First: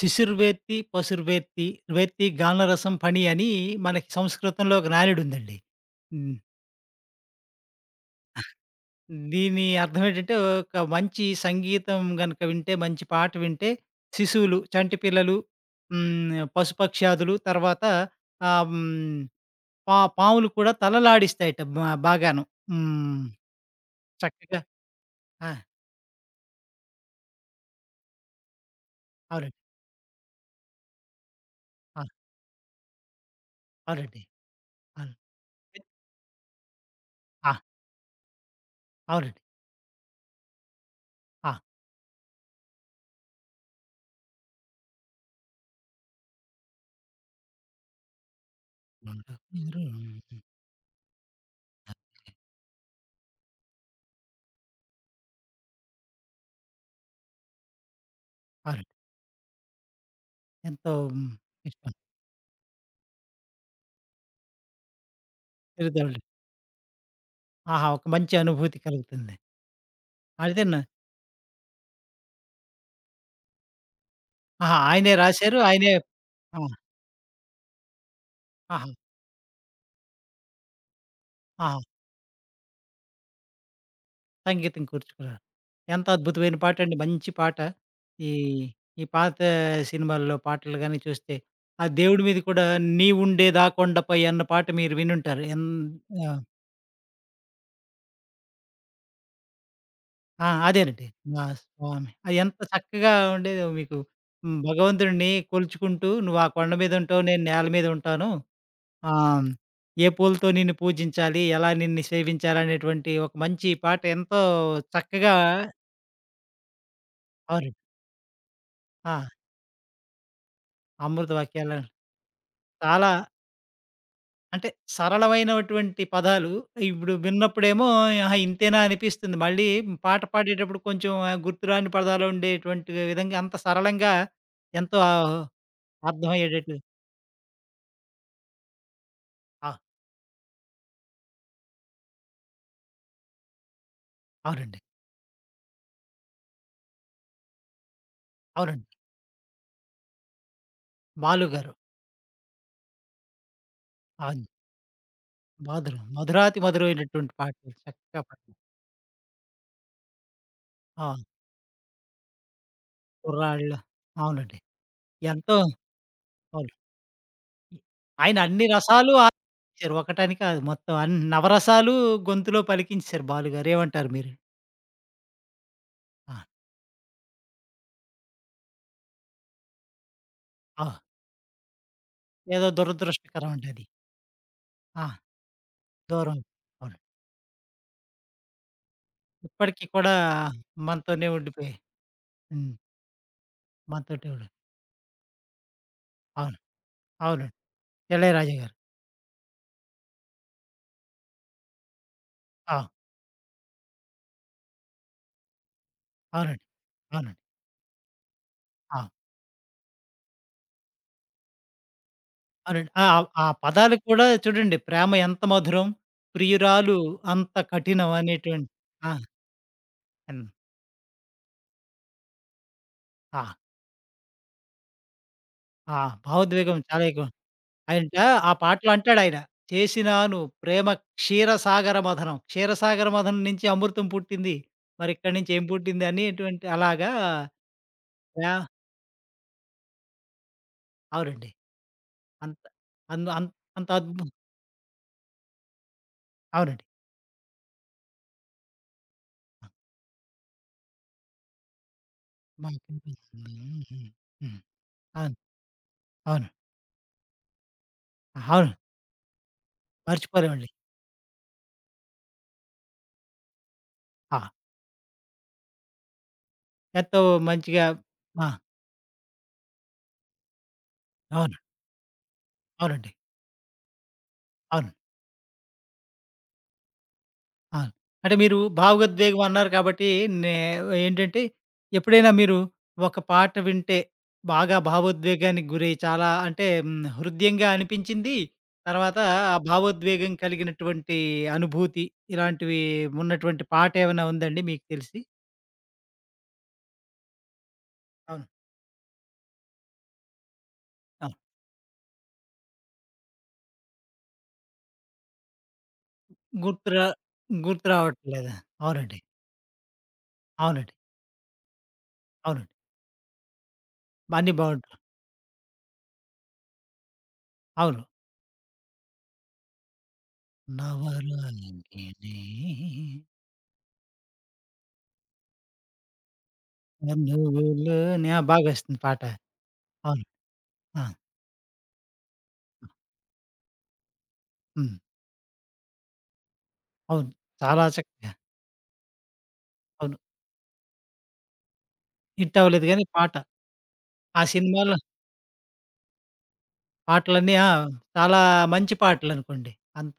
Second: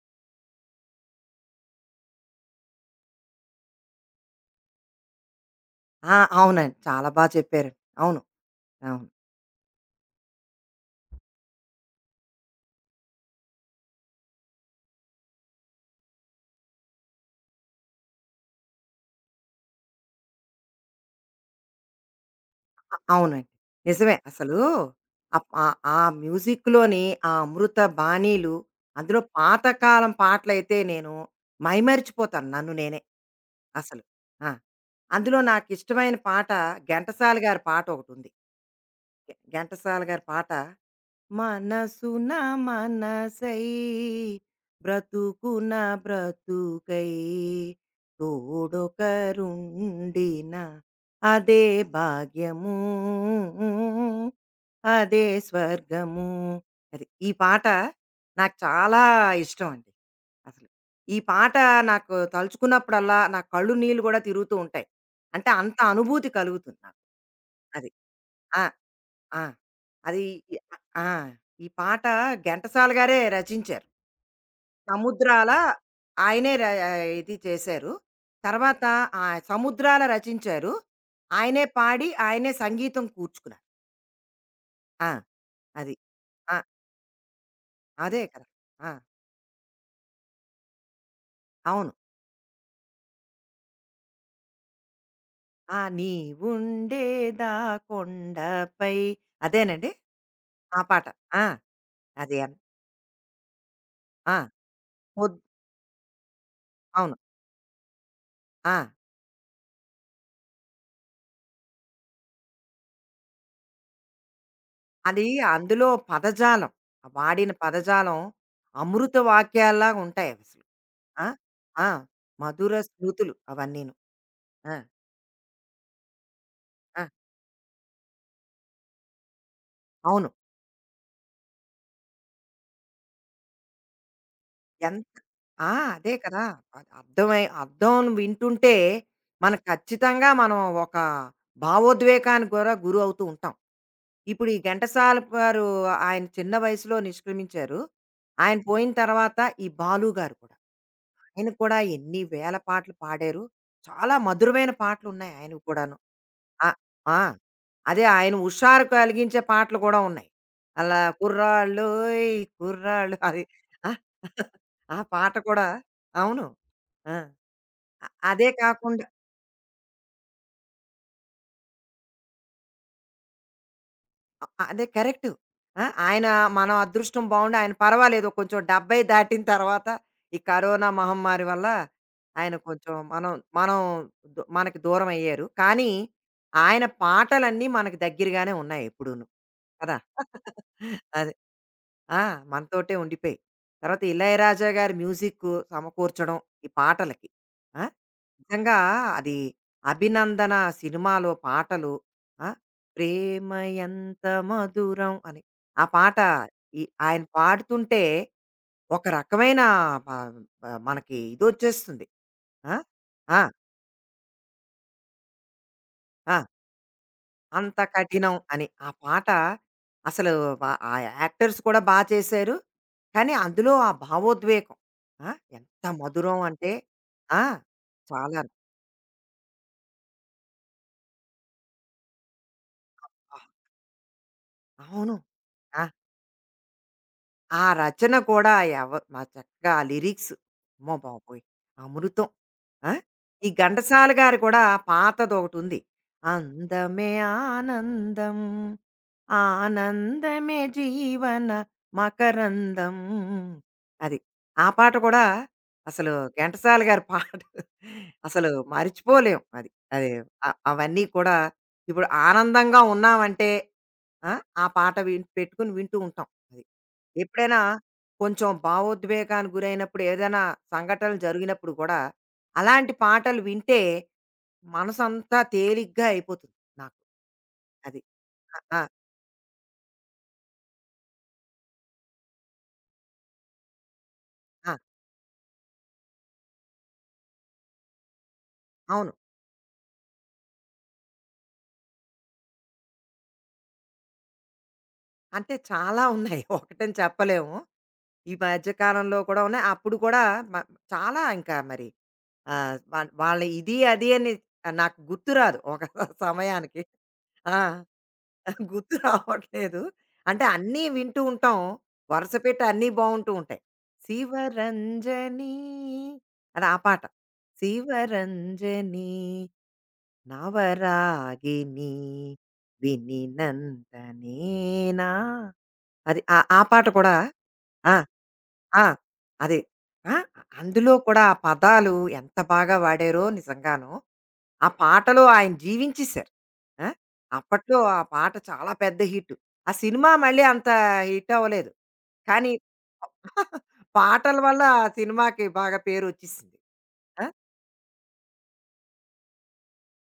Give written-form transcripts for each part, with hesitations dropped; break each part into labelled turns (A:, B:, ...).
A: శిశుర్వేత్తి, పశుర్వేత్తి, వేత్తి గానరసం ఫణి అని మనకి సంస్కృతంలో ఒక నానుడుందండి.
B: ఆ!
A: హ్మ్.
B: అవునండి. చాలా బా చెప్పారు. అవును. అవును.
A: దీని అర్థం ఏంటంటే, ఒక మంచి సంగీతం గనక వింటే, మంచి పాట వింటే శిశువులు, చంటి పిల్లలు, పశుపక్ష్యాదులు తర్వాత ఆహ్, హ్మ్, పాములు కూడా తలలాడిస్తాయట బాగాను.
B: అ
A: హ్మ్.
B: అవునండి. నిజమే. అసలు
A: చక్కగా.
B: అప్
A: ఆ!
B: ఆ ఆ మ్యూజిక్‌లోని ఆ 'అమృత బాణీలు' అందులో
A: అవునండి.
B: పాతకాలం పాటలైతే నేను
A: ఆ!
B: మైమరిచిపోతాను నన్ను నేనే అసలు.
A: అవునండి.
B: ఆ!
A: అవును.
B: అందులో నాకిష్టమైన పాట ఘంటసాల
A: ఆ!
B: గారి పాటొకటుంది. ఘ
A: అవునండి.
B: ఘంటసాల గారి పాట
A: ఆ!
B: మనసున మనసై బ్రతుకున బ్రతుకై
A: అవునండి.
B: తోడొకరుండిన అదే భాగ్యము అదే స్వర్గము అది ఈ పాట నాకు చాలా ఇష్టం అండి అసలు.
A: ఎంతో
B: ఈ పాట
A: ఇష్టం.
B: నాకు తలుచుకున్నప్పుడల్లా నా కళ్ళు నీళ్ళు కూడా తిరుగుతూ ఉంటాయి. అంటే అంత
A: తిరుగుతాడు.
B: అనుభూతి కలుగుతుంది నాకు.
A: ఆహా!
B: అది
A: ఒక మంచి అనుభూతి కలుగుతుంది.
B: ఆ! అది ఈ
A: అయితే న
B: ఆ! ఈ పాట ఘంటసాల గారే రచించారు.
A: ఆహా! ఆయనే
B: 'సముద్రాల'
A: రాశారు. ఆయనే
B: ఆయనే
A: ఆ!
B: ర ఇది చేశారు. తర్వాత
A: ఆహా!
B: 'సముద్రాల' రచించారు. ఆయనే
A: ఆహా!
B: పాడి, ఆయనే సంగీతం కూర్చుకున్నారు.
A: సంగీతం
B: ఆ!
A: కూర్చుకున్నారు.
B: అది.
A: ఎంత
B: ఆ!
A: అద్భుతమైన పాటండి. మంచి పాట.
B: అదే
A: ఈ,
B: కదా! ఆ!
A: ఈ పాత సినిమాల్లో పాటలు గాని చూస్తే, ఆ
B: అవును.
A: దేవుడి మీద కూడా 'నీవుండే దాకొండపై' అన్న పాట మీరు వినుంటారు.
B: ఆ
A: ఆహ్,
B: నీవుండేదా కొండపై అదేనండి?
A: ఆ!
B: ఆ పాట.
A: అదేనండి. నా
B: ఆ!
A: స్వామి అది
B: అది.
A: ఎంత చక్కగా ఉండేదో మీకు.
B: ఆ!
A: హ్మ్. భగవంతుడిని
B: ముద్
A: కొలుచుకుంటూ నువ్వు ఆ కొండ మీద
B: అవును.
A: ఉంటావు, నేను నేల మీద ఉంటాను.
B: ఆ!
A: ఆ! ఏ పూలతో నిన్ను పూజించాలి, ఎలా నిన్ను సేవించాలనేటువంటి ఒక మంచి పాట ఎంతో
B: అది
A: చక్కగా.
B: అందులో పదజాలం ఆ వాడిన
A: అవును.
B: పదజాలం అమృత
A: ఆ!
B: వాక్యాల్లా ఉంటాయి అవి అసలు. ఆ
A: అమృత వాక్యాలు
B: ఆ మధుర
A: చాలా
B: స్మృతులు అవన్నీను.
A: అంటే
B: ఆ,
A: సరళమైనటువంటి పదాలు.
B: ఆ,
A: ఇప్పుడు విన్నప్పుడేమో ఆహా! ఇంతేనా అనిపిస్తుంది. మళ్ళీ పాట
B: అవును
A: పాడేటప్పుడు కొంచెం గుర్తురాని పదాలు ఉండేటువంటి విధంగా అంత సరళంగా ఎంతో
B: ఎంత ఆ అదే కదా
A: అర్థమయ్యేటట్టు.
B: అది అర్థం వింటుంటే మనం
A: ఆ!
B: ఖచ్చితంగా మనం ఒక భావోద్వేగానికి కూడా గురి అవుతూ ఉంటాం. ఇప్పుడు ఈ
A: అవునండి.
B: ఘంటసాల గారు ఆయన చిన్న వయసులో నిష్క్రమించారు. ఆయన
A: అవునండి.
B: పోయిన తర్వాత ఈ బాలు గారు కూడా.
A: 'బాలు'
B: ఆయన
A: గారు.
B: కూడా ఎన్ని వేల పాటలు పాడారు. చాలా
A: అవును.
B: మధురమైన పాటలున్నాయి ఆయనవి కూడాను.
A: మధురం మధురాతి
B: ఆ! ఆ!
A: మధురమైనటువంటి పాటలు
B: అదే
A: చక్కగా
B: ఆయన
A: పాడారు.
B: హుషారు కలిగించే పాటలు కూడా ఉన్నాయి. అలా
A: ఆ!
B: కుర్రాళ్ళోయ్ కుర్రాళ్ళు అది.
A: 'కుర్రాళ్ళు'.
B: ఆ!
A: అవునండి.
B: ఆ పాట
A: ఎంతో.
B: కూడా అవును.
A: అవును.
B: ఆ!
A: ఆయన
B: అదే
A: అన్ని
B: కాకుండా
A: రసాలు ఆస్వాదించారు. ఒకటని కాదు మొత్తం నవరసాలు గొంతులో పలికించేశారు బాలుగారు. ఏమంటారు మీరు?
B: అ అదే కరెక్టు. ఆ! ఆయన
A: ఆ!
B: మన అదృష్టం బావుండి ఆయన పర్వాలేదు కొంచెం 70 దాటిన తర్వాత ఈ
A: ఆ!
B: కరోనా మహమ్మారి వల్ల ఆయన
A: ఏదో
B: కొంచెం మనం
A: దురదృష్టకరం అండి
B: మనం
A: అది.
B: మనకి
A: ఆ!
B: దూరమయ్యారు. కానీ
A: దూరం.
B: ఆయన
A: అవును.
B: పాటలన్నీ మనకు దగ్గరగానే ఉన్నాయి ఎప్పుడూను.
A: ఇప్పటికి
B: కదా!
A: కూడా మనతోనే
B: అదే.
A: ఉండిపోయాయి.
B: ఆ!
A: హ్మ్.
B: మనతోటే ఉండిపోయాయి. తర్వాత
A: మనతోటే ఉండి
B: 'ఇళయరాజా' గారి మ్యూజిక్ సమకూర్చడం
A: అవును.
B: ఈ పాటలకి.
A: అవునండి.
B: ఆ!
A: 'ఇళయరాజా' గారు.
B: నిజంగా అది 'అభినందన' సినిమాలో పాటలు ఆ!
A: ఆ!
B: 'ప్రేమ ఎంత మధురం' అని ఆ పాట
A: అవునండి.
B: ఈ ఆయన
A: అవునండి.
B: పాడుతుంటే
A: ఆ!
B: ఒక రకమైన ప ప మనకి ఇదొచ్చేస్తుంది. ఆ!
A: అవునండి. ఆ!
B: ఆ!
A: ఆ పదాలు కూడా చూడండి 'ప్రేమ ఎంత మధురం,
B: ఆ!
A: ప్రియురాలు అంత
B: అంత
A: కఠినం'
B: కఠినం అని.
A: అనేటువంటి
B: ఆ
A: ఆ!
B: పాట అసలు
A: హ్మ్.
B: వ ఆ యాక్టర్స్ కూడా బా చేశారు. కానీ
A: ఆ!
B: అందులో ఆ భావోద్వేగం ఆ! ఎంత
A: ఆ
B: మధురం అంటే
A: భావోద్వేగం చాలా ఎక్కువ.
B: ఆ!
A: ఆయనంట
B: చాలాను.
A: ఆ పాటలో అంటాడాయన. చేసినాను ప్రేమ క్షీరసాగర మథనం. క్షీరసాగర
B: ఆ!
A: మథనం నుంచి అమృతం పుట్టింది.
B: అవును.
A: మరిక్కడి నుంచి ఏం
B: ఆ!
A: పుట్టింది అనేటువంటి అలాగా
B: ఆ రచన కూడా
A: యా
B: మా చక్కగా ఆ లిరిక్స్ అమ్మో బాబోయ్!
A: అవునండి.
B: అమృతం.
A: అంత
B: ఆ!
A: అంద అం
B: ఈ
A: అంత
B: ఘంటసాల
A: అద్భు
B: గారు కూడా పాతదొకటుంది.
A: అవునండి.
B: అందమే ఆనందం, ఆనందమే జీవన మకరందం.
A: మాకనిపించింది. హుహు.
B: అది.
A: హ్మ్.
B: ఆ పాట కూడా
A: అవును.
B: అసలు
A: అవును.
B: ఘంటసాల గారి పాట అసలు
A: అవును.
B: మరిచిపోలేం అది. అది.
A: మర్చిపోలేమండి.
B: అవన్నీ కూడా ఇప్పుడు ఆనందంగా ఉన్నామంటే ఆ!
A: ఆ!
B: ఆ పాట పెట్టుకుని వింటూ ఉంటాం అది.
A: ఎంతో
B: ఎప్పుడైనా
A: మంచిగా. ఆ!
B: కొంచెం భావోద్వేగానికి గురైనప్పుడు ఏదైనా సంఘటనలు
A: అవును.
B: జరిగినప్పుడు కూడా అలాంటి
A: అవునండి.
B: పాటలు వింటే
A: అవును.
B: మనసంతా తేలిగ్గా అయిపోతుంది నాకు.
A: ఆ!
B: అది.
A: అంటే
B: ఆ!
A: మీరు
B: ఆ!
A: భావోద్వేగం అన్నారు కాబట్టి, నే ఏంటంటే ఎప్పుడైనా మీరు ఒక పాట వింటే
B: ఆ!
A: బాగా భావోద్వేగానికి గురై చాలా అంటే హృద్యంగా అనిపించింది.
B: అవును.
A: తర్వాత ఆ భావోద్వేగం కలిగినటువంటి అనుభూతి ఇలాంటివి ఉన్నటువంటి పాట ఏమైనా ఉందండి మీకు తెలిసి?
B: అంటే చాలా ఉన్నాయి. ఒకటని చెప్పలేము. ఈ
A: అవును.
B: మధ్య కాలంలో కూడా ఉన్నాయి. అప్పుడు కూడా మ చాలా
A: ఆ!
B: ఇంకా మరి వాళ్ళ ఇది అది అని నాకు గుర్తురాదు ఒక సమయానికి.
A: గుర్తురా
B: ఆ!
A: గుర్తు రావట్లేదా?
B: గుర్తు
A: అవునండి.
B: రావట్లేదు. అంటే అన్నీ
A: అవునండి.
B: వింటూ ఉంటాం. వరుసపెట్టి
A: అవునండి.
B: అన్నీ బావుంటూ ఉంటాయి.
A: అన్నీ బావుంటాయి.
B: శివరంజని అది ఆ పాట.
A: అవును.
B: శివరంజని
A: నవరంగిణి
B: నవరాగిని వినినంతనేనా అది ఆ ఆ పాట కూడా ఆ!
A: కనువులోన. ఆ!
B: ఆ!
A: బాగొస్తుంది పాట.
B: అది. ఆ!
A: అవును.
B: అందులో
A: ఆ!
B: కూడా ఆ పదాలు ఎంత బాగా వాడారో నిజంగాను. ఆ
A: హ్మ్.
B: పాటలో ఆయన జీవించేశారు. ఆ!
A: అవును.
B: అప్పట్లో
A: చాలా
B: ఆ
A: చక్కగా.
B: పాట చాలా పెద్ద హిట్. ఆ సినిమా
A: అవును.
B: మళ్ళీ అంత హిట్ అవ్వలేదు. కానీ
A: హిట్ అవ్వలేదు గానీ పాట.
B: పాటల
A: ఆ
B: వల్ల ఆ
A: సినిమాలో
B: సినిమాకి బాగా పేరొచ్చేసింది. ఆ!
A: పాటలన్నీ ఆ! చాలా మంచి పాటలనుకోండి. అంత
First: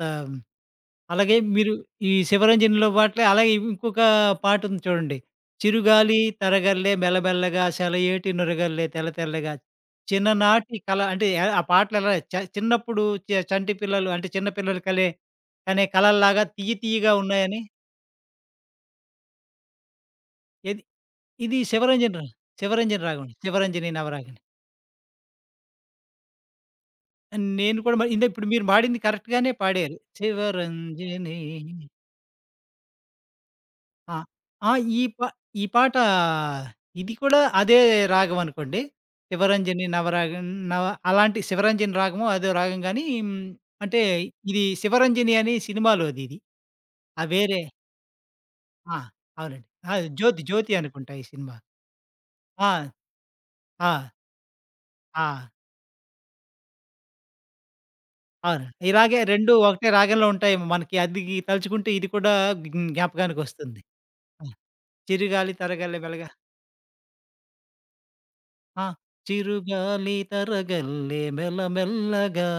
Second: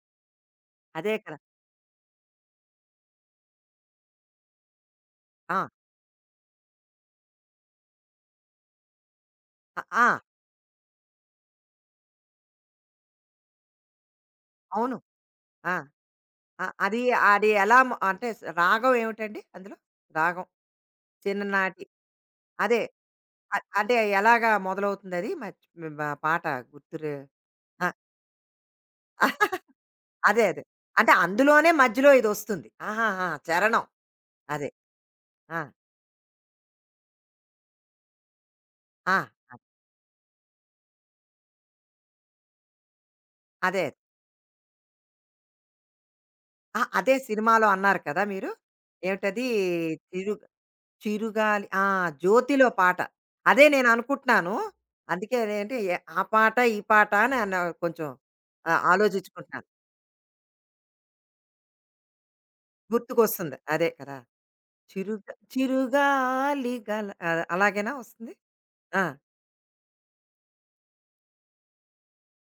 B: అదే
A: అలాగే
B: కదా!
A: మీరు ఈ 'శివరంజని'లో పాటలే అలాగే ఇంకొక పాటుంది చూడండి.
B: ఆ!
A: 'చిరుగాలి తరగల్లే మెల్లమెల్లగా సెలయేటి నురగల్లే తెల్ల తెల్లగా'
B: ఆ! ఆ,
A: చిన్ననాటి కల అంటే ఆ పాటలెలా చిన్నప్పుడు చంటి పిల్లలు అంటే చిన్న పిల్లలు
B: అవును.
A: కలే
B: ఆ!
A: కనే కలల్లాగా
B: ఆ!
A: తియ్య
B: అది
A: తియ్యగా
B: అది
A: ఉన్నాయని.
B: ఎలా మ అంటే రాగం ఏమిటండి అందులో? రాగం
A: ఏది ఇది
B: చిన్ననాటి
A: 'శివరంజని'
B: అదే
A: 'శివరంజని' రాగం. 'శివరంజని
B: అంటే
A: నవరాగం.'
B: ఎలాగా మొదలవుతుందది? మర్చి బ పాట గుర్తురే
A: నేను
B: ఆ!
A: కూడా మరి ఇప్పుడు మీరు పాడింది కరెక్ట్ గానే పాడారు.
B: అదే అదే. అంటే
A: 'శివరంజని'
B: అందులోనే మధ్యలో ఇదొస్తుంది. ఆహాహా! చరణం.
A: ఆ!
B: అదే.
A: ఆ! ఈ పా
B: ఆ!
A: ఈ పాట ఇది కూడా అదే రాగం అనుకోండి.
B: ఆ!
A: 'శివరంజని నవరాగం' నవ అలాంటి 'శివరంజని' రాగమో అదో రాగం గానీ
B: అదే.
A: అంటే ఇది 'శివరంజని' అని సినిమాలోది ఇది.
B: ఆ! అదే
A: ఆ వేరే
B: సినిమాలో అన్నారు కదా మీరు.
A: ఆ!
B: ఏమిటది
A: అవునండి. ఆ!
B: చిరు
A: 'జ్యోతి జ్యోతి' అనుకుంటా ఈ సినిమా.
B: చిరుగాలి ఆ! 'జ్యోతి'లో
A: ఆ!
B: పాట. అదే
A: ఆ!
B: నేననుకుంటున్నాను. అందుకే
A: ఆ!
B: ఏంటి ఆ పాట, ఈ పాట అని అన్నా కొంచెం
A: అవునండి. ఇలాగే 2
B: ఆలోచించుకుంటున్నాను.
A: ఒకటే రాగంలో ఉంటాయేమో మనకి అది తలుచుకుంటే ఇది కూడా
B: గుర్తుకొస్తుంది.
A: జ్ఞాపకానికొస్తుంది.
B: అదే కదా! చిరుగ
A: చిరుగాలి తరగల్లే మెల్లగా.
B: చిరుగాలి గల అలాగేనా వస్తుంది?
A: ఆ!
B: ఆ!
A: చిరుగాలి తరగల్లే మెల్లమెల్లగా,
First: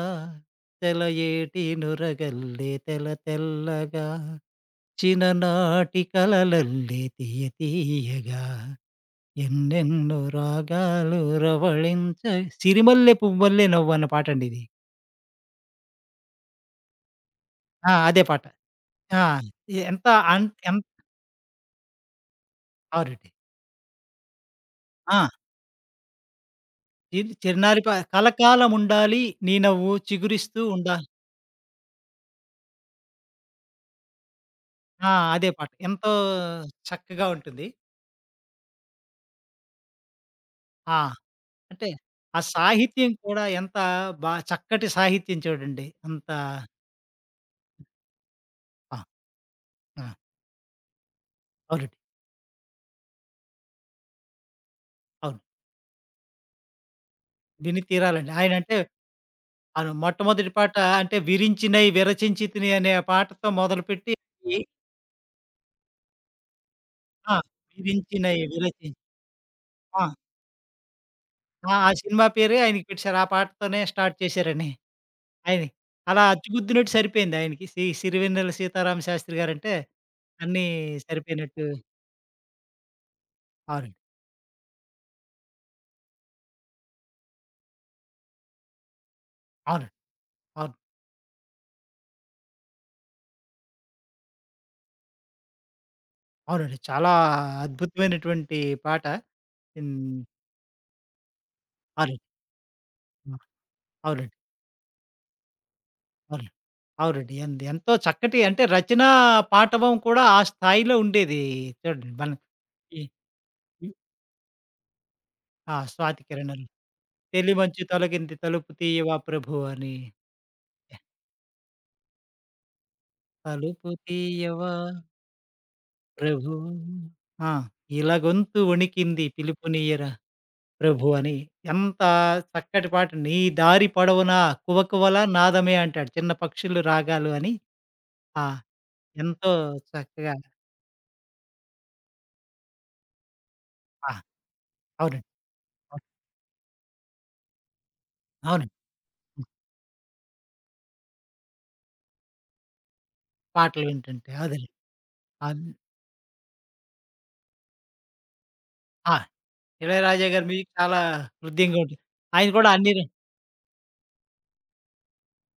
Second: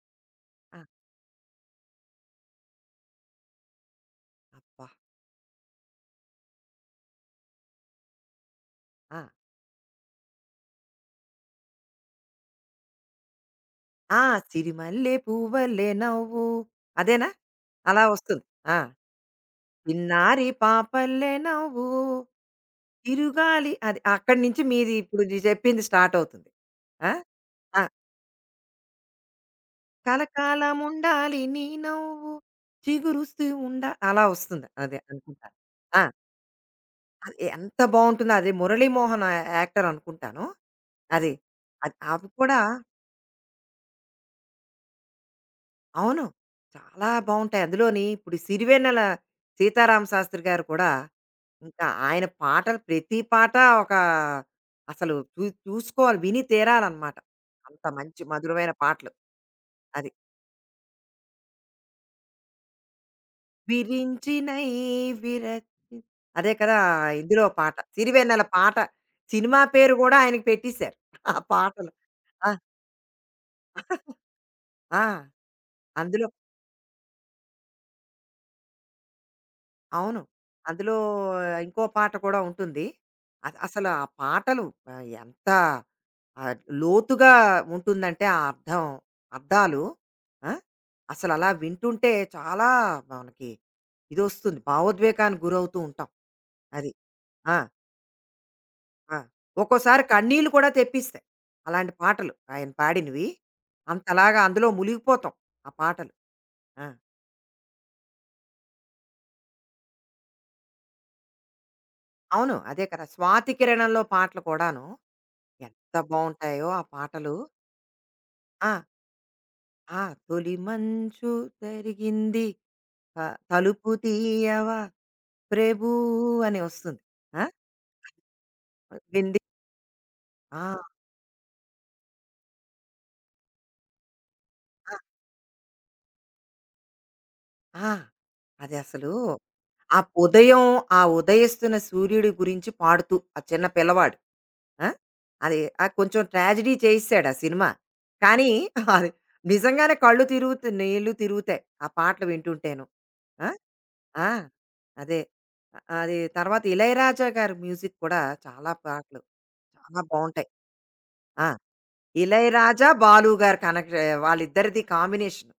B: ఆ!
A: తెలయేటి నురగల్లే తెల్లగా,
B: అబ్బా!
A: చిన్ననాటి కలలల్లే తియ్య తియ్యగా,
B: ఆ!
A: ఎన్నెన్నో రాగాలు రవళించ సిరిమల్లె పువ్వల్లే నవ్వన్న
B: ఆ!
A: పాటండిది.
B: సిరిమల్లె పువ్వలె నవ్వు అదేనా?
A: ఆ!
B: అలా
A: అదే పాట.
B: వస్తుంది. ఆ!
A: ఆ! ఎంత
B: చిన్నారి
A: అన్ ఎం
B: పాపల్లె నవ్వు
A: అవునండి.
B: తిరుగాలి అది అక్కడి నుంచి మీది ఇప్పుడు
A: ఆ!
B: నీ చెప్పింది స్టార్ట్ అవుతుంది. ఆ!
A: ఇది
B: ఆ!
A: చిన్నారి కలకాలముండాలి నీ నవ్వు చిగురిస్తూ
B: కలకాలం
A: ఉండా.
B: ఉండాలి నీ నవ్వు చిగురుస్తూ ఉండ అలా వస్తుంది. అదే
A: ఆ!
B: అనుకుంటా.
A: అదే పాట.
B: ఆ!
A: ఎంతో చక్కగా
B: అది
A: ఉంటుంది.
B: ఎంత బావుంటుందో అది 'మురళీమోహన్' యాక్టర్ అనుకుంటాను.
A: ఆ!
B: అది.
A: అంటే
B: అది అవి
A: ఆ
B: కూడా
A: సాహిత్యం కూడా ఎంత బా చక్కటి సాహిత్యం చూడండి.
B: అవును.
A: అంత
B: చాలా బావుంటాయి. అందులోని ఇప్పుడు
A: ఆ!
B: 'సిరివెన్నెల సీతారామ
A: ఆ!
B: శాస్త్రి' గారు కూడా ఇంకా
A: అవునండి.
B: ఆయన పాటలు ప్రతి పాట ఒక అసలు
A: అవును.
B: చూసుకోవాలి. విని తీరాలనమాట.
A: విని
B: అంత మంచి
A: తీరాలండి.
B: మధురమైన
A: ఆయనంటే
B: పాటలు. అది.
A: మొట్టమొదటి పాట అంటే 'విరించినై విరచించితిని' అనే పాటతో మొదలుపెట్టి ఈ
B: విరించినై విరచి అదే కదా!
A: ఆ!
B: ఇందులో పాట.
A: 'విరించినై
B: సిరివెన్నెల పాట.
A: విరచిం'
B: సినిమా పేరు
A: ఆ!
B: గూడా ఆయనకి పెట్టేసారు. ఆ
A: ఆ! ఆ
B: పాటలు.
A: సినిమా
B: ఆ!
A: పేరే ఆయనకి పెట్టేసారు. ఆ పాటతోనే స్టార్ట్ చేశారని.
B: ఆ!
A: ఆయనకి అలా
B: అందులో
A: అచ్చుగుద్దినట్టు సరిపోయింది ఆయనకి. సిరివెన్నెల సీతారామ శాస్త్రి గారంటే
B: అవును.
A: అన్నీ
B: అందులో
A: సరిపోయినట్టు.
B: ఇంకో పాట కూడా ఉంటుంది. అసలు
A: అవును.
B: ఆ పాటలు ఎంత ఆ లోతుగా ఉంటుందంటే ఆ అర్థం అర్థాలు
A: అవునండి.
B: ఆ?
A: అవును.
B: అసలు అలా వింటుంటే చాలా మనకి ఇది వస్తుంది భావోద్వేగానికి గురవుతూ ఉంటాం
A: అవునండి.
B: అది
A: చాలా
B: ఆ,
A: అద్భుతమైనటువంటి పాట.
B: ఆ.
A: హ్మ్.
B: ఒక్కోసారి కన్నీళ్ళు కూడా తెప్పిస్తాయి అలాంటి
A: అవునండి.
B: పాటలు ఆయన పాడినవి
A: ఆ! అవునండి.
B: అంతలాగా అందులో మునిగిపోతాం ఆ పాటలు
A: అవును.
B: ఆ.
A: అవునండి. ఎంతో చక్కటి అంటే రచనా పాటవం కూడా ఆ స్థాయిలో ఉండేది. చూడండి మన
B: అవును అదే
A: ఈ
B: కదా స్వాతి
A: ఈ
B: కిరణంలో పాటలు కూడాను
A: ఆ!
B: ఎంత
A: స్వాతి కిరణాలు.
B: బాగుంటాయో ఆ పాటలు
A: "తెలిమంచు తొలగింది
B: ఆ
A: తలుపు తీయవా ప్రభు" అని.
B: ఆ తొలి మంచు తరిగింది
A: తలుపు
B: తలుపు
A: తీయవా
B: తీయవా 'ప్రేభూ'
A: ప్రభు.
B: అని వస్తుంది. ఆ!
A: ఆ! ఇలా గొంతు వణికింది
B: వింది
A: పిలుపునియ్యరా
B: ఆ!
A: ప్రభు అని. ఎంత చక్కటి పాట. నీ దారి పొడవునా
B: ఆ!
A: కువకువల నాదమే అంటాడు. చిన్న పక్షులు రాగాలు అని.
B: ఆ!
A: ఆ!
B: అది అసలు
A: ఎంతో
B: ఆ
A: చక్కగా.
B: ఉదయం, ఆ ఉదయిస్తున్న సూర్యుడి గురించి పాడుతూ ఆ చిన్న
A: ఆ!
B: పిల్లవాడు. ఆ!
A: అవునండి.
B: అది ఆ
A: అవును.
B: కొంచెం ట్రాజడీ చేయిసాడు ఆ సినిమా. కానీ
A: అవునండి.
B: అది
A: హ్మ్.
B: నిజంగానే కళ్ళు తిరుగుతు నీళ్ళు తిరుగుతాయి. ఆ పాటలు వింటుంటేను. ఆ!
A: పాటలు
B: ఆ!
A: వింటుంటే అదేలే.
B: అదే.
A: అన్
B: అది తర్వాత 'ఇళయరాజా' గారి మ్యూజిక్ కూడా చాలా
A: ఆ!
B: పాటలు చాలా
A: 'ఇళయరాజా' గారి
B: బావుంటాయి.
A: మ్యూజిక్ చాలా
B: ఆ!
A: హృద్యంగా ఉంటుంది. ఆయన కూడా అన్ని
B: 'ఇళయరాజా',
A: ర
B: 'బాలు' గారి కనెక్ట్ వాళ్ళిద్దరిది కాంబినేషన్.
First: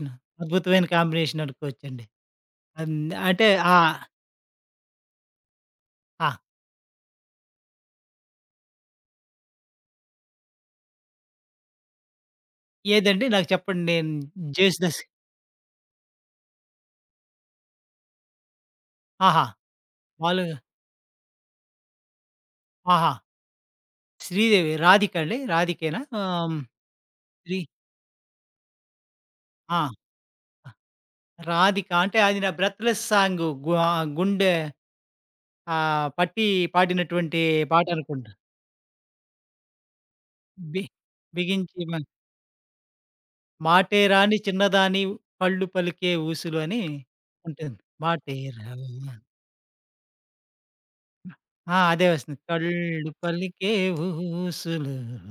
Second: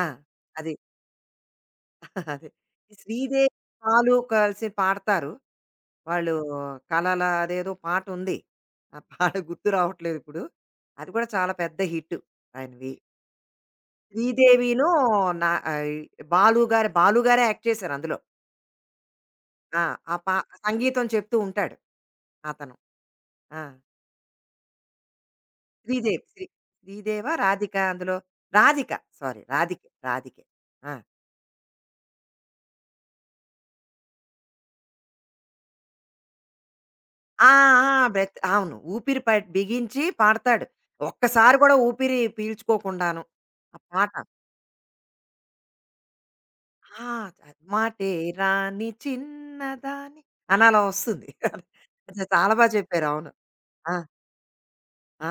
B: ఆ! అది.
A: అద్భుతమైన కాంబినేషన్ అనుకోవచ్చండి.
B: అదే. ఈ
A: అన్ అంటే
B: శ్రీదేవి
A: ఆ!
B: పాలు కలిసి పాడతారు.
A: ఆ!
B: వాళ్ళు కలల అదేదో పాటుంది. ఆ పాట గుర్తు రావట్లేదు ఇప్పుడు. అది కూడా చాలా పెద్ద హిట్ ఆయనవి.
A: ఏదండి నాకు చెప్పండి నేను
B: శ్రీదేవిను
A: 'జేసుదాస్'
B: నా బాలు గారే యాక్ట్ చేశారు అందులో.
A: ఆహా!
B: ఆ! ఆ పా
A: బాలు.
B: సంగీతం చెప్తూ ఉంటాడు అతను.
A: ఆహా!
B: ఆ!
A: శ్రీదేవి 'రాధిక' అండి? 'రాధికేనా'?
B: శ్రీదేవి
A: ఆహ్,
B: శ్రీ
A: హ్మ్.
B: శ్రీదేవా?
A: శ్రీ
B: రాధికా అందులో? రాధిక. సారీ రాధికే.
A: ఆ!
B: రాధికే. ఆ!
A: రాధిక అంటే అది నా 'బ్రెత్లెస్' సాంగు. గుండె పట్టి పాడినటువంటి
B: ఆ! ఆ!
A: పాటనుకుంటా.
B: బ్రెత్ అవును. ఊపిరి ప బిగించి పాడతాడు.
A: బి
B: ఒక్కసారి కూడా
A: బిగించి
B: ఊపిరి పీల్చుకోకుండాను. ఆ
A: మాటే
B: పాట.
A: రాని చిన్నదాని కళ్ళు పలికే ఊసులు అని
B: ఆ!
A: ఉంటుంది.
B: "మాటే
A: మాటే
B: రాని
A: రాని
B: చిన్నదాని" అని అలా వస్తుంది.
A: ఆ! అదే
B: అది
A: వస్తుంది.
B: చాలా బా చెప్పారు.
A: కళ్ళు
B: అవును.
A: పలికే
B: ఆ!
A: ఊసులు
B: ఆ!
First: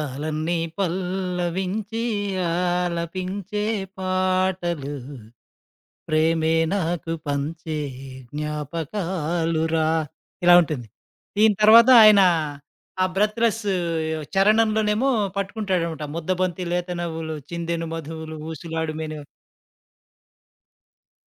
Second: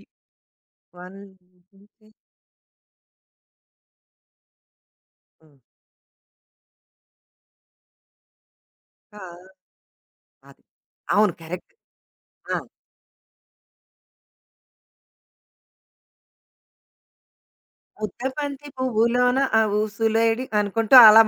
B: ఇ వన్
A: పల్లవించి ఆలపించే పాటలు.
B: హ్మ్.
A: ప్రేమే నాకు పంచే
B: ఆ!
A: జ్ఞాపకాలురా ఇలా
B: అది.
A: ఉంటుంది.
B: అవును.
A: దీని
B: కరెక్ట్.
A: తర్వాత ఆయన
B: ఆ!
A: ఆ బ్రెత్‌లెస్ చరణంలోనేమో పట్టుకుంటాడనమాట. ముద్దబంతి లేత నవ్వులు చిందెను మధువులు
B: "ముద్దబంతి
A: ఊసులాడు మెను.
B: పువ్వులోన ఆ ఊసులేడి" అనుకుంటూ అలా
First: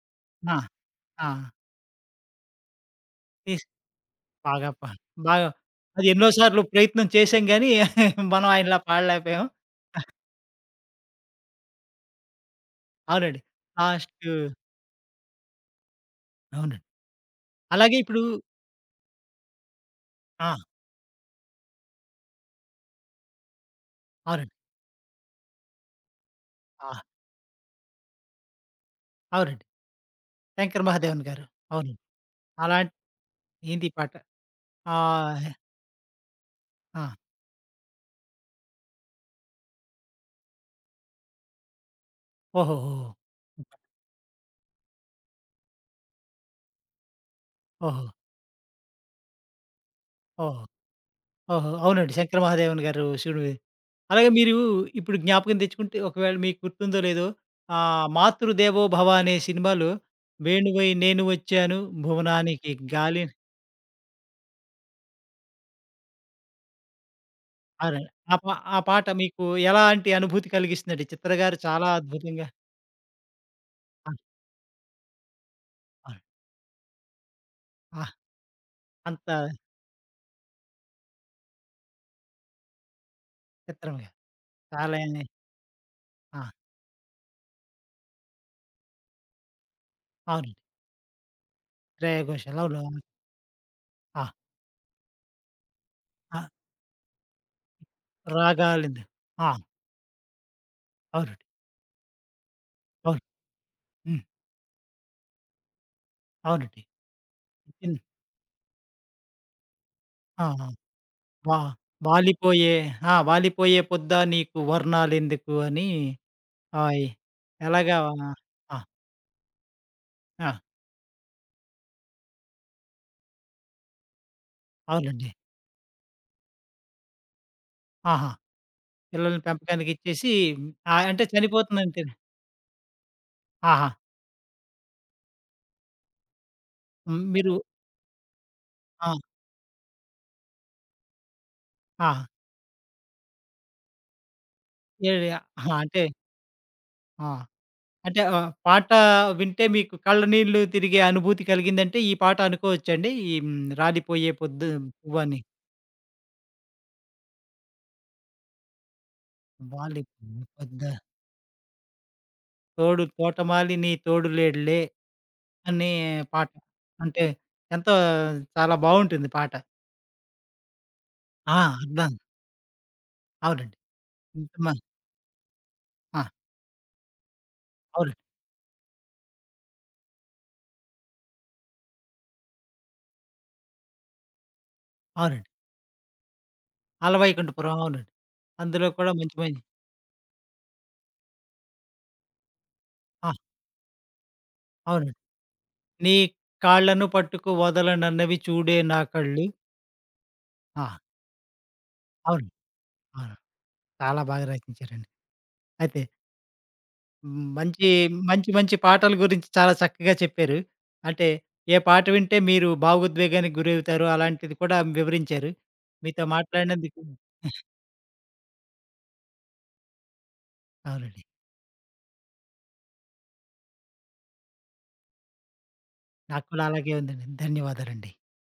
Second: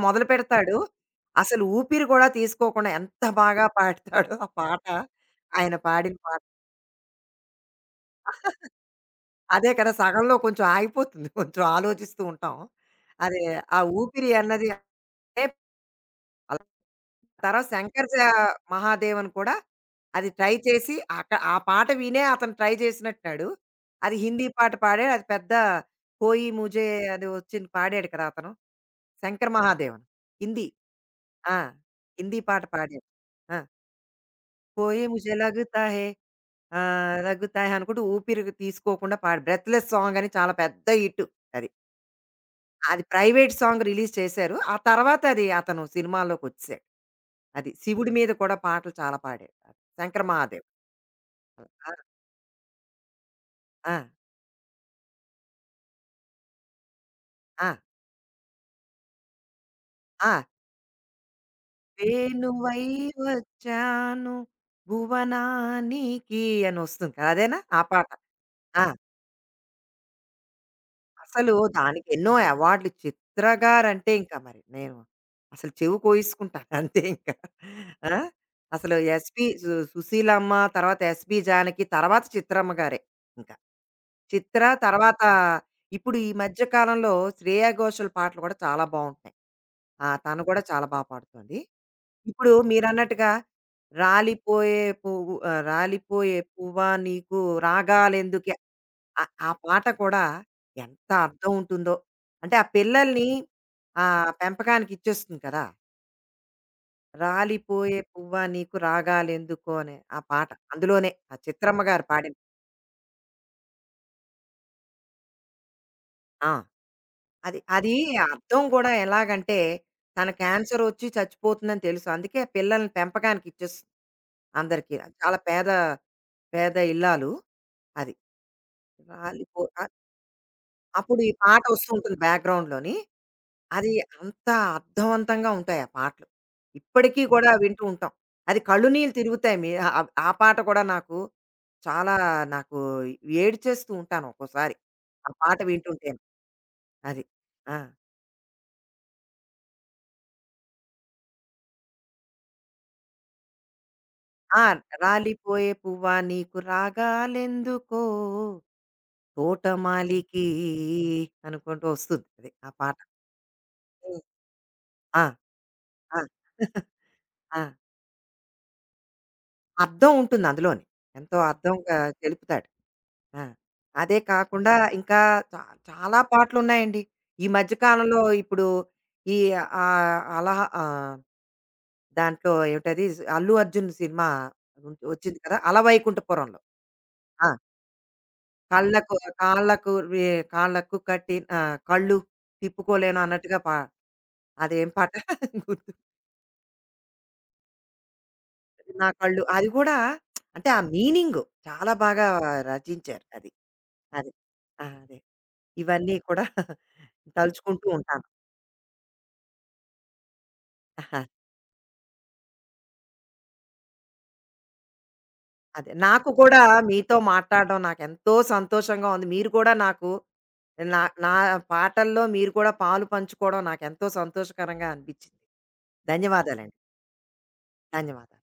A: ఆ!
B: మొదలుపెడతాడు.
A: ఆ!
B: అసలు ఊపిరి కూడా తీసుకోకుండా ఎంత బాగా
A: తీస్
B: పాడతాడో ఆ
A: బాగా
B: పాట.
A: పా బాగా
B: ఆయన
A: అది
B: పాడిన
A: ఎన్నో
B: పాట.
A: సార్లు ప్రయత్నం చేశాం గానీ మనం ఆయనలా పాడలేకపోయాం.
B: అదే కదా! సగంలో కొంచెం ఆగిపోతుంది. కొంచెం ఆలోచిస్తూ ఉంటాం.
A: అవునండి.
B: అదే ఆ ఊపిరి
A: లాస్టు.
B: అన్నది అంటే అలా.
A: అవునండి.
B: తర్వాత
A: అలాగే
B: శంకర్ జ
A: ఇప్పుడు
B: మహాదేవన్ కూడా అది ట్రై
A: ఆ!
B: చేసి ఆ పాట వినే అతను ట్రై చేసినట్టున్నాడు. అది హిందీ
A: అవునండి.
B: పాట పాడాడు. అది పెద్ద 'కోయి ముజే'
A: ఆ!
B: అది వచ్చింది పాడాడు కదా! అతను. శంకర్
A: అవునండి.
B: మహాదేవన్. హిందీ.
A: శంకర్ మహాదేవన్ గారు.
B: ఆ!
A: అవును.
B: హిందీ పాట
A: అలాంటి
B: పాడాడు. ఆ!
A: హిందీ పాట. ఆ!
B: 'కోయి ముజే లగ్తా హై
A: ఆ!
B: లగ్తా హై' అనుకుంటూ ఊపిరి తీసుకోకుండా పాడు 'బ్రెత్‌లెస్ సాంగ్' అని చాలా పెద్ద హిట్ అది.
A: ఓహో!
B: అది ప్రైవేట్ సాంగ్ రిలీజ్ చేశారు. ఆ తర్వాత అది అతను సినిమాల్లోకొచ్చేసాడు. అది.
A: ఓహో!
B: శివుడి మీద కూడా పాటలు చాలా పాడాడు. అతను, శంకర
A: ఓహో!
B: మహాదేవ్.
A: ఓహో!
B: ఆ!
A: అవునండి. శంకర మహాదేవన్ గారు శివుడివి.
B: ఆ!
A: అలాగే మీరు ఇప్పుడు జ్ఞాపకం తెచ్చుకుంటే ఒకవేళ మీకు గుర్తుందో లేదో
B: ఆ!
A: 'మాతృదేవో భవ' అనే సినిమాలో
B: ఆ!
A: 'వేణువై నేను వచ్చాను భువనానికి
B: వేణువై
A: గాలి'
B: వచ్చాను భువనానికి అనొస్తుంది కదా! అదేనా? ఆ
A: అరే!
B: పాట.
A: ఆ
B: ఆ!
A: పాట మీకు ఎలాంటి అనుభూతి కలిగిస్తుందండి? చిత్ర
B: అసలు
A: గారు చాలా
B: దానికెన్నో
A: అద్భుతంగా.
B: అవార్డులు. చిత్ర గారంటే
A: ఆ!
B: ఇంకా మరి నేను అసలు చెవి
A: ఆ!
B: కోయిసుకుంటాను అంతే ఇంకా.
A: ఆ!
B: ఆ! అసలు
A: అంత
B: ఎస్‌పి సుశీలమ్మ, తర్వాత ఎస్‌పి జానకి, తర్వాత చిత్రమ్మ గారే ఇంక.
A: చిత్రంగా
B: చిత్ర
A: చాలా
B: తర్వాత ఇప్పుడు ఈ
A: ఆ!
B: మధ్య కాలంలో శ్రేయా ఘోషల్ పాటలు కూడా చాలా బావుంటాయి. ఆ! తను
A: అవునండి.
B: కూడా చాలా బా పాడుతుంది.
A: శ్రేయ
B: ఇప్పుడు
A: ఘోషాల్ అవును. అవును.
B: మీరన్నట్టుగా
A: ఆ!
B: రాలిపోయే
A: ఆ!
B: పువ్వా నీకు రాగాలెందుకే
A: రాగాలిందు.
B: ఆ ఆ
A: ఆ!
B: పాట కూడా ఎంత
A: అవునండి.
B: అర్థం ఉంటుందో. అంటే ఆ
A: అవును.
B: పిల్లల్ని
A: హ్మ్.
B: పెంపకానికి ఇచ్చేస్తుంది కదా!
A: అవునండి. ఇన్
B: రాలిపోయే పువ్వా నీకు రాగాలెందుకో అనే ఆ పాట
A: ఆహా!
B: అందులోనే ఆ
A: వా
B: చిత్రమ్మ గారు పాడిన.
A: వాలిపోయే ఆ! వాలిపోయే పొద్దా నీకు వర్ణాలెందుకు అని
B: ఆ!
A: ఆయ్
B: అది అది
A: ఎలాగా
B: అర్థం
A: ఆ!
B: కూడా ఎలాగంటే తన
A: ఆ!
B: క్యాన్సర్ వచ్చి చచ్చిపోతుందని తెలుసు. అందుకే పిల్లల్ని పెంపకానికి ఇచ్చేస్తుంది అందరికీ.
A: అవునండి.
B: చాలా పేద ఇల్లాలు. అది.
A: ఆహా! పిల్లల్ని
B: రాలిపో అ
A: పెంపకానికి ఇచ్చేసి
B: అప్పుడు
A: అంటే
B: ఈ పాట
A: చనిపోతుందంతే.
B: వస్తుంటుంది బ్యాక్‌గ్రౌండ్‌లోని.
A: ఆహా!
B: అది అంత అర్థవంతంగా ఉంటాయి ఆ పాటలు. ఇప్పటికీ
A: హ్మ్.
B: కూడా
A: మీరు
B: వింటూ ఉంటాం. అది కళ్ళు నీళ్ళు
A: ఆ!
B: తిరుగుతాయి. మీ ఆ ఆ పాట కూడా నాకు
A: ఆ!
B: చాలా నాకు ఏడ్చేస్తూ ఉంటాను ఒక్కోసారి.
A: ఏడి
B: ఆ పాట
A: ఆహా! అంటే
B: వింటుంటేను. అది.
A: ఆ!
B: ఆ!
A: అంటే పాట వింటే మీకు కళ్ళ నీళ్ళు తిరిగే అనుభూతి కలిగిందంటే ఈ పాట అనుకోవచ్చండి? ఈ హ్మ్. రాలిపోయే
B: ఆ!
A: పొద్దు పువ్వని.
B: రాలిపోయే పువ్వా నీకు రాగాలెందుకో
A: వాలిపోయే
B: తోటమాలికి
A: పొద్దా
B: అనుకుంటూ వస్తుంది అది ఆ పాట.
A: తోడు తోటమాలి నీ
B: హ్మ్.
A: తోడు లేడులే.
B: ఆ!
A: అనే
B: ఆ!
A: పాట. అంటే
B: ఆ!
A: ఎంతో చాలా బావుంటుంది పాట.
B: అర్థం ఉంటుంది అందులోని. ఎంతో
A: ఆ!
B: అర్థంగా
A: అర్థం.
B: తెలుపుతాడు. ఆ!
A: అవునండి.
B: అదే
A: ఇంత
B: కాకుండా
A: మ
B: ఇంకా చా చాలా
A: ఆ!
B: పాటలున్నాయండి. ఈ మధ్య
A: అవునండి.
B: కాలంలో ఇప్పుడు ఈ అలా ఆహ్, దాంట్లో ఏమిటది 'అల్లు అర్జున్' సినిమా వచ్చింది
A: అవునండి.
B: కదా! 'అలవైకుంఠపురంలో.' ఆ!
A: 'ఆలవైకుంఠపురం' అవునండి. అందులో కూడా
B: కళ్ళకు
A: మంచి మం
B: కాళ్ళకు వే కాళ్ళకు కట్టి కళ్ళు తిప్పుకోలేను
A: ఆ!
B: అన్నట్టుగా అదేం పాట
A: అవునండి.
B: గుర్తు
A: 'నీ కాళ్ళను పట్టుకు వదలనన్నవి చూడే నా
B: నా కళ్ళు
A: కళ్ళు'
B: అది కూడా అంటే ఆ
A: ఆ!
B: మీనింగ్ చాలా బాగా
A: అవును.
B: రచించారు
A: అవును.
B: అది.
A: చాలా
B: అది.
A: బాగా
B: ఆ!
A: రచించారండి.
B: అదే.
A: అయితే
B: ఇవన్నీ కూడా
A: హ్మ్,
B: తలుచుకుంటూ
A: మంచి,
B: ఉంటాను.
A: మంచి మంచి పాటల గురించి చాలా చక్కగా చెప్పారు.
B: ఆహా!
A: అంటే ఏ పాట వింటే మీరు భావోద్వేగానికి గురవుతారో అలాంటిది కూడా వివరించారు.
B: అదే.
A: మీతో
B: నాకు కూడా
A: మాట్లాడినందుకు
B: మీతో మాట్లాడడం నాకెంతో సంతోషంగా ఉంది. మీరు కూడా నాకు నా
A: అవునండి.
B: నా పాటల్లో మీరు కూడా పాలు పంచుకోవడం నాకెంతో సంతోషకరంగా అనిపించింది.
A: నాకు కూడా
B: ధన్యవాదాలండి.
A: అలాగే ఉందండి. ధన్యవాదాలండి.
B: ధన్యవాదాలు.